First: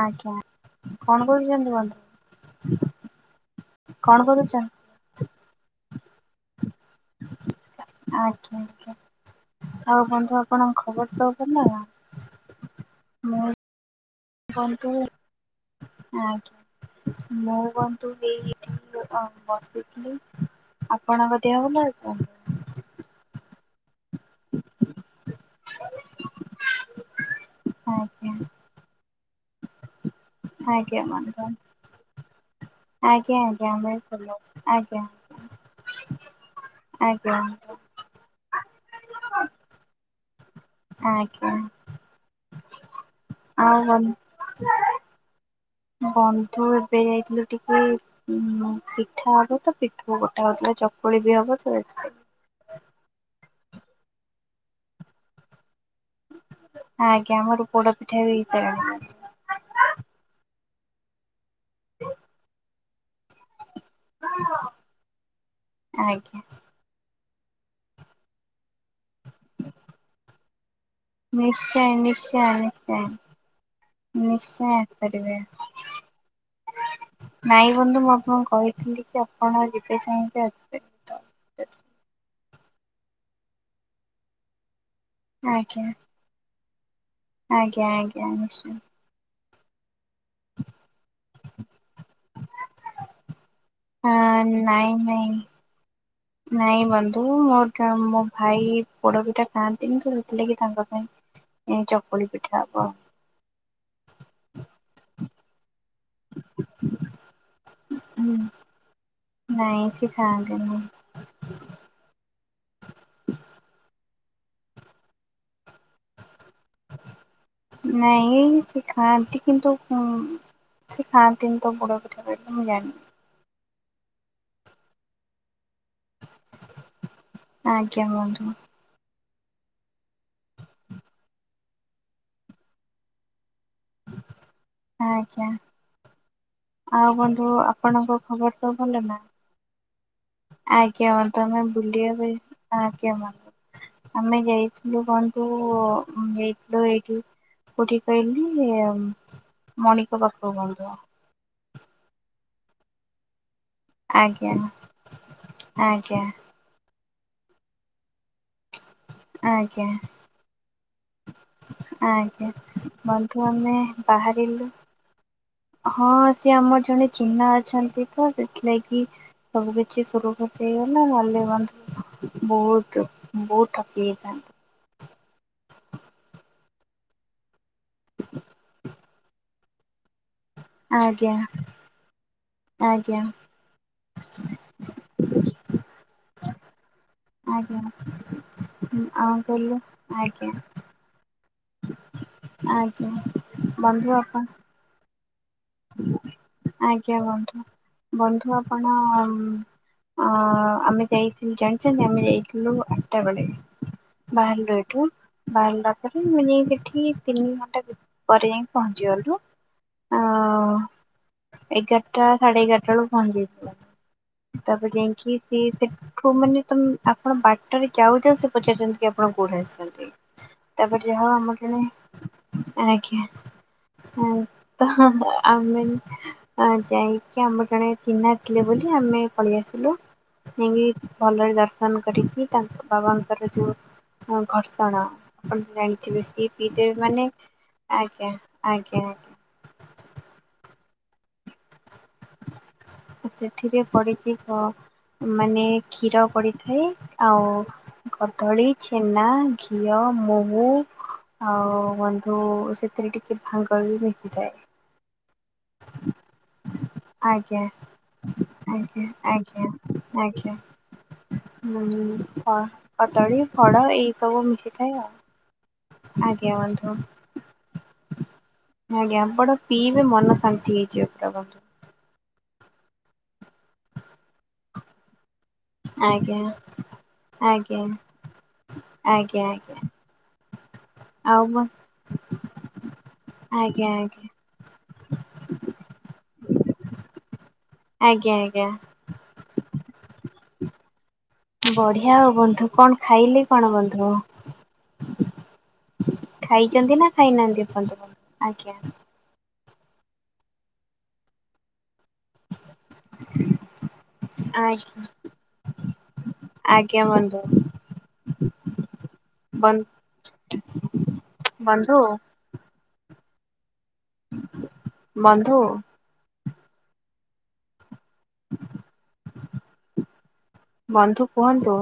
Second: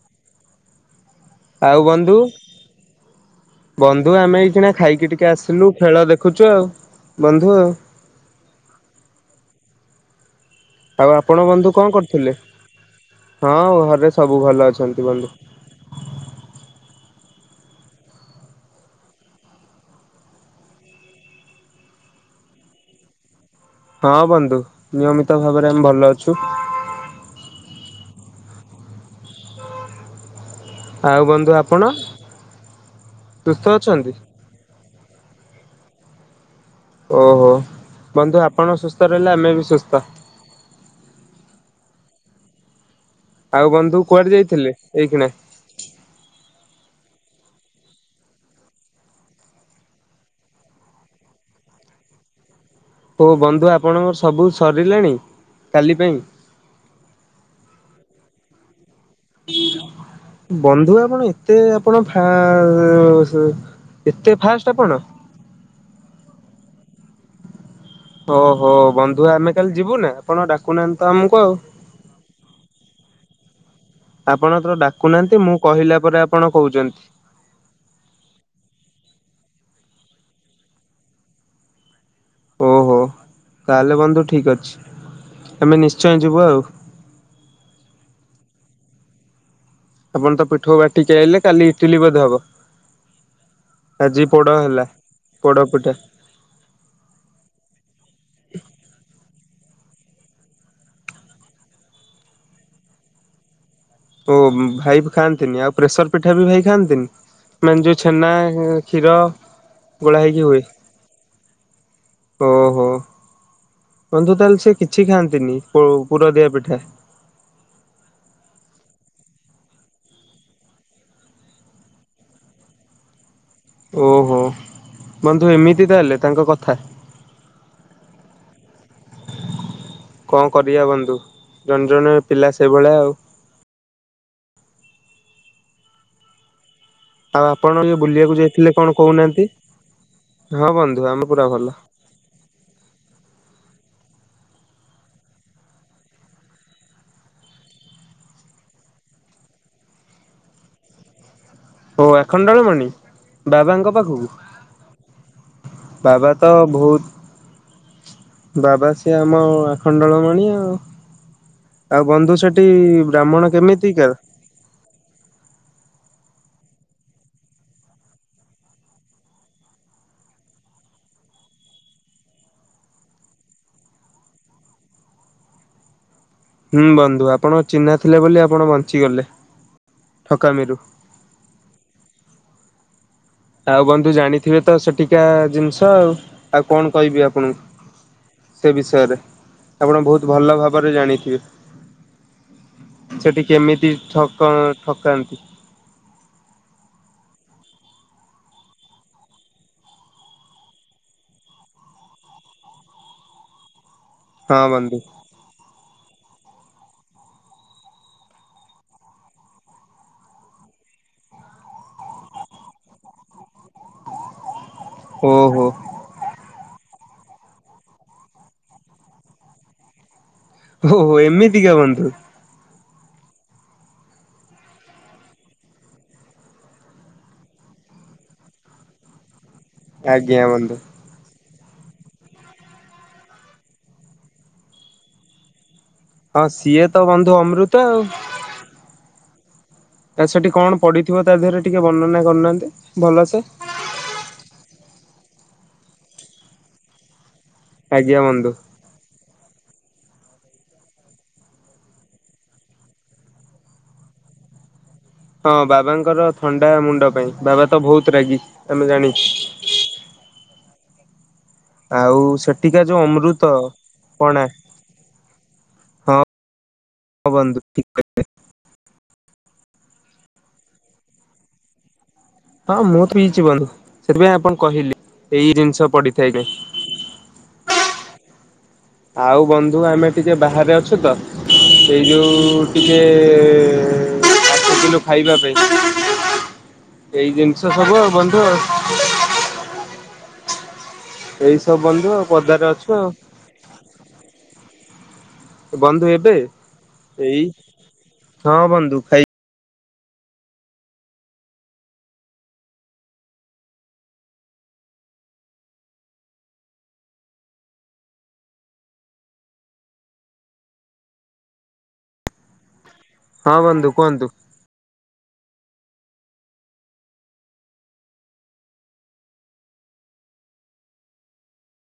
ଆଜ୍ଞା କଣ କରୁଛନ୍ତି ଆଉ ବନ୍ଧୁ ବନ୍ଧୁ କଣ ଆମେ ଏଇକିଣା କରୁଛନ୍ତି ଖାଇକି ଟିକେ ଆସିଲୁ ଖେଳ ଦେଖୁଛୁ ଆଉ ବନ୍ଧୁ ଆଉ ଆଜ୍ଞା ଆଜ୍ଞା ଆଉ କଣ ର ଆଉ ଆପଣ ବନ୍ଧୁ କଣ କରୁଥିଲେ ମୁଁ ହଁ ହରେଶ ସବୁ ଭଲ ଅଛନ୍ତି ବନ୍ଧୁ ଆଜ୍ଞା ମୁଁ କୁହନ୍ତୁ ଏଇ ଏଠି ବସିଥିଲି ଆପଣଙ୍କ ଦେହକୁ ନା କନ୍ତୁ ହଁ ବନ୍ତୁ ନିୟମିତ ଭାବରେ ଆମେ ଭଲ ଅଛୁ ହଁ ଆଜ୍ଞା ଆଉ ଆଜ୍ଞା ବନ୍ଧୁ ଆପଣ ସୁସ୍ଥ ଆଜ୍ଞା ଅଛନ୍ତି? ଆମଲ ଆ ଓହୋ ବନ୍ଧୁ ଆପଣ ସୁସ୍ଥ ରହିଲେ ଆମେ ବି ସୁସ୍ଥ ଆଞା ଆଉ ବନ୍ଧୁ କୁଆଡେ ଯାଇଥିଲେି ଏଇକନା ବନ୍ଧୁ ଏବେ ଯାଇଥିଲୁ ଟିକେ ପିଠା ହବ ତ ପିଠା ଗୋଟେ ହଉଥିଲା ଚକୁଳି ବି ହବ ତ ହଉ ବନ୍ଧୁ ଆପଣଙ୍କର ସବୁ ସରିଲେଣି କାଲି ପାଇଁ ଆଜ୍ଞା ଆମର ପୋଡା ପିଠା ବି ହେଇଥା ବନ୍ଧୁପଣ ତ ଆପଣ ଫା ହ ହ ଏତେ ଫାଷ୍ଟ ଆପଣ ଆଜ୍ଞା ଓହୋ ବନ୍ଧୁ ଆମେ କାଲି ଯିବୁ ନା ଆପଣ ଡାକୁନାହାନ୍ତି ତ ଆମକୁହ ଆଉ ନିଶ୍ଚୟ ନିଶ୍ଚୟ ନିଶ୍ଚୟ ଆପଣ ତ ନିଶ୍ଚୟ ଆପାରିବେ ଡାକୁନାହାନ୍ତି ମୁଁ କହିଲା ପରେ ଆପଣ କହୁଛନ୍ତି ନାଇଁ ବନ୍ଧୁ ମୁଁ ଆପଣଙ୍କୁ କହିଥିଲି ଆପଣ ଯିବେ ଚାହିଁବେ ଆସିବେ ଓହୋ ତାହେଲେ ବନ୍ଧୁ ଠିକ ଅଛି ଏମେ ଆଜ୍ଞା ନିଶ୍ଚୟ ଯିବୁ ଆଉ ଆଜ୍ଞା ଆଜ୍ଞା ନିଶ୍ଚୟ ଆପଣ ତ ପିଠଉ ବାଟିକି ଆଇଲେ କାଲି ଇଟିଲି ବୋଧେ ହବ ଆଜି ହଁ ପୋଡ ହେଲା। ନାଇଁ ନାଇଁ ପୋଡ ପିଠା ନାଇଁ ବନ୍ଧୁ ମୋର ମୋ ଭାଇ ପୋଡବିଟା ଯଆନ୍ତିନି ତ ହେଥିଲା କି ତାଙ୍କ ପାଇଁ ଏ ଚକୁଳି ପିଠା ହବ ଆ ଓ ଭାଇ ବି ଖାଆନ୍ତିନି ଆଉ ପ୍ରେସର ପିଠା ବି ହୋଇ ଖାଆନ୍ତିନି ମ ଯେୋଉ ଛେନା ହୁଁ କ୍ଷୀର ନାଇଁ ସେ ଗୋଳା ହେଇକି ହୁଏ ଖାଆନ୍ତିନି ହଁ ହୋ ବନ୍ଧୁ ତାହେଲେ ସେ କିଛି ଖାଆନ୍ତିନି ପୁର ଦିଆ ପିଠା ଖାନ୍ତି କିନ୍ତୁ ସେ ଖାନ୍ତି ତ ବୁଡ଼ ପଠିବାିଲ ମୁଁ ଜିନ ଓହୋ ବନ୍ଧୁ ଏମିତି ହେଲେ ତାଙ୍କ କଥା ଆଜ୍ଞା ବନ୍ଧୁ କଣ କରିବା ବନ୍ଧୁ ଜଣେ ଜଣେ ପିଲା ସେଇଭଳିଆ ଆଉ ଆଜ୍ଞା ବନ୍ଧୁ ଆଉ ଆପଣ ଇଏ ଆପଣଙ୍କ ବୁଲିବାକୁ ଯାଇଥିଲେ କଣ କହୁନାହାନ୍ତି ହଁ ଆ ବନ୍ଧୁ କମ ଆମେ ପୁରା ତମେ ଭଲ। ଭୁଲି ଭ ଆ କ ଆମେ ଯାଇଥିଲୁ କନ୍ତୁ ଯାଇଥିଲୁ ଏଇଠି କୋଉଠି କହିଲି ମଣିକ ପାଖକୁ କଣନ୍ତୁ ଓ ଏଣ ଡାଳ ମଣି ବାବାଙ୍କ ଆଜ୍ଞା ପାଖକୁ ଆଜ୍ଞା ବାବା ତ ବହୁତ ବାବା ସେ ଆମ ଆଜ୍ଞା ଆଖଣ୍ଡଳମାଣି ଆଉ ଆଉ ବନ୍ଧୁ ଆଜ୍ଞା ସେଠି ବ୍ରାହ୍ମଣ ବନ୍ଧୁ ଆମେ କେମିତିକା? ବାହାରିଲୁ ହଁ ସେ ଆମର ଜଣେ ଚିହ୍ନା ଅଛନ୍ତି ତ ସେଥିଲାଗି ସବୁ କିଛି ସୁରୁଖୁ ହେଇଗଲା ଭଲେ ବନ୍ଧୁ ବହୁତ ବହୁତ ଠକି ହେଇଥାନ୍ତ ହୁଁ ବନ୍ଧୁ ଆପଣ ଅ ଚିହ୍ନା ଥିଲେ ବୋଲି ଆପଣ ବଞ୍ଚିଗଲେ ଠକା ମେରୁୁ ଆଜ୍ଞା ଆଜ୍ଞା ଆଉ ବନ୍ଧୁ ଜାଣିଥିବେ ତ ସେଠିକା ଜିନିଷ ଆଉ ଆଉ କଣ କହିବି ଆଣ ଆପଣ ଆଜ୍ଞା ସେ ବିଷୟରେ ଆଉ କହିଲୁ ଆପଣ ବହୁତ ଆଜ୍ଞା ଭଲ ଭାବରେ ଜାଣି ଠିକ ଆଜ୍ଞା ସେଠି କେମିତି ବନ୍ଧୁ ଆପଣ ଠକ ଠକାନ୍ତି ଆଜ୍ଞା ବନ୍ଧୁ ବନ୍ଧୁ ଆପଣ ଆମେ ଯାଇଥିଲୁ ଜାଣିଛନ୍ତି ଆମେ ଯାଇଥିଲୁ ଆଠଟା ବେଳେ ହଁ ବୟଲ ବନ୍ଧୁ ଏଠୁ ବ ମୁଁ ଯାଇ ସେଠି ତିନି ଘଣ୍ଟା ପରେ ଯାଇ ପହଞ୍ଚି ଗଲୁ ଆ ହ ଏଗାରଟା ସାଢ଼େ ଏଗାରଟାଳ ପହଞ୍ଚ ଯାଇଛି ତାପ ଯାଇକି ସେ ଓହୋ ସେଠୁ ମାନେ ତମ ଆପଣ ବାଟରେ ଯାଉଛ ସେ ପଚାରିଛନ୍ତି କି ଆପଣ କୋଉଠି ଆସିଛନ୍ତି ଓହୋ ଏମିତିକା ବନ୍ତୁ ଆକି ଆ ତ ଆମେ ଯାଇକି ଆମର ଜଣେ ଚିହ୍ନା ଥିଲେ ବୋଲି ଆମେ ପଳେଇ ଆସିଲୁ ଆଜ୍ଞା ବନ୍ଧୁ। ନେଇକି ଭଲରେ ଦର ଦର୍ନ କରିକି ତାଙ୍କ ବାବାଙ୍କର ଯୋଉ ଘର୍ଷଣ ଆପଣ ଜାଣି ଠ ହଁ ବେଶି ସିଏ ତ ପିଇଦେବେ ମାନେ ବନ୍ଧୁ ଅମୃତ ଆଜ୍ଞା ଆଜ୍ଞା ଆଜ୍ଞା ତା ସେଠି କଣ ପଡିଥିବ ତା ଦେହରେ ଟିକେ ବର୍ଣନା କରୁନାହାନ୍ତି ଭଲସେ ସେଠିରେ ପଢିଛି ତ ମାନେ କ୍ଷୀର ପଡିଥାଏ ଆଉ ଆଜ୍ଞା ବନ୍ଧୁ କଦଳୀ ଛେନା ଘିଅ ମହୁ ଆଉ ବନ୍ଧୁ ସେଥିରେ ଟିକେ ଭାଙ୍ଗ ବି ମି ହୋଇଯାଏ ହଁ ବାବାଙ୍କର ଥଣ୍ଡା ା ମୁଣ୍ଡ ପାଇଁ ଆଜ୍ଞା ବାବା ତ ବହୁତ ରାଗି ତମେ ଆଜ୍ଞା ଜାଣି ହୁଁ ଯୋଉ କଦଳୀ ଅମୃତ ଫଳ ଏଇ ସବୁ ପଣା ମିଶିଥାଏ ହଁ ଆଉ ଆଜ୍ଞା ବନ୍ଧୁ ବନ୍ଧୁ ଠିକ କହିଲେ ଆଜ୍ଞାପଣ ପିଇବେ ମନ ଶାନ୍ତି ହେଇଯିବେ ପୁରା ବନ୍ଧୁ ହଁ ମୁଁ ତ ହେଇଛି ବଧୁ ସେଥିପାଇଁ ଆପଣ କହିଲେ ଏଇ ଜିନିଷ ପଡିଥାଏ ଆଜ୍ଞା କେ ଆଜ୍ଞା ଆଉ ଆଜ୍ଞା ଆଜ୍ଞା ବନ୍ଧୁ ଆମେ ଟିକେ ବାହାରେ ଅଛୁ ତ ଆଉ ବ ଏଇ ଯୋଉ ଟିକେ ଆଜ୍ଞା ଆଜ୍ଞା। କିଲ ଖାଇବା ପାଇଁ ଏଇିନ ସେଛ ସବୁ ଆଉ ଆଜ୍ଞା ବନ୍ଧୁ ଆ ଆଜ୍ଞା ବନ୍ଧୁ ବଢିଆ ଆଉ ପଦାରେ ବନ୍ଧୁ ଅଛୁ କଣ ଆଉ ଖାଇଲି କଣ ବନ୍ଧୁ ବନ୍ଧୁ ହେ ଖାଇଛନ୍ତି ନା ଖାଇନାହାନ୍ତି ଆନ୍ତ ହଁ ଆଜ୍ଞା ବନ୍ଧୁ ଖାଇ ଆଜ୍ଞା ଆଜ୍ଞ ବନ୍ଧୁ ବ ବନ୍ଧୁ ହଁ ବନ୍ଧୁ କୁହନ୍ତୁ। ବନ୍ଧୁ ବନ୍ଧୁ କୁହନ୍ତୁ।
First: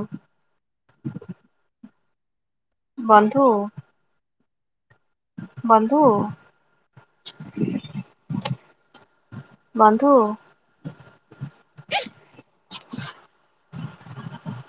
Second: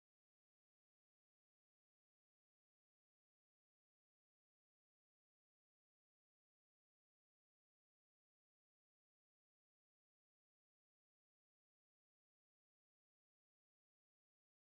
ବନ୍ଧୁ ବନ୍ଧୁ ବନ୍ଧୁ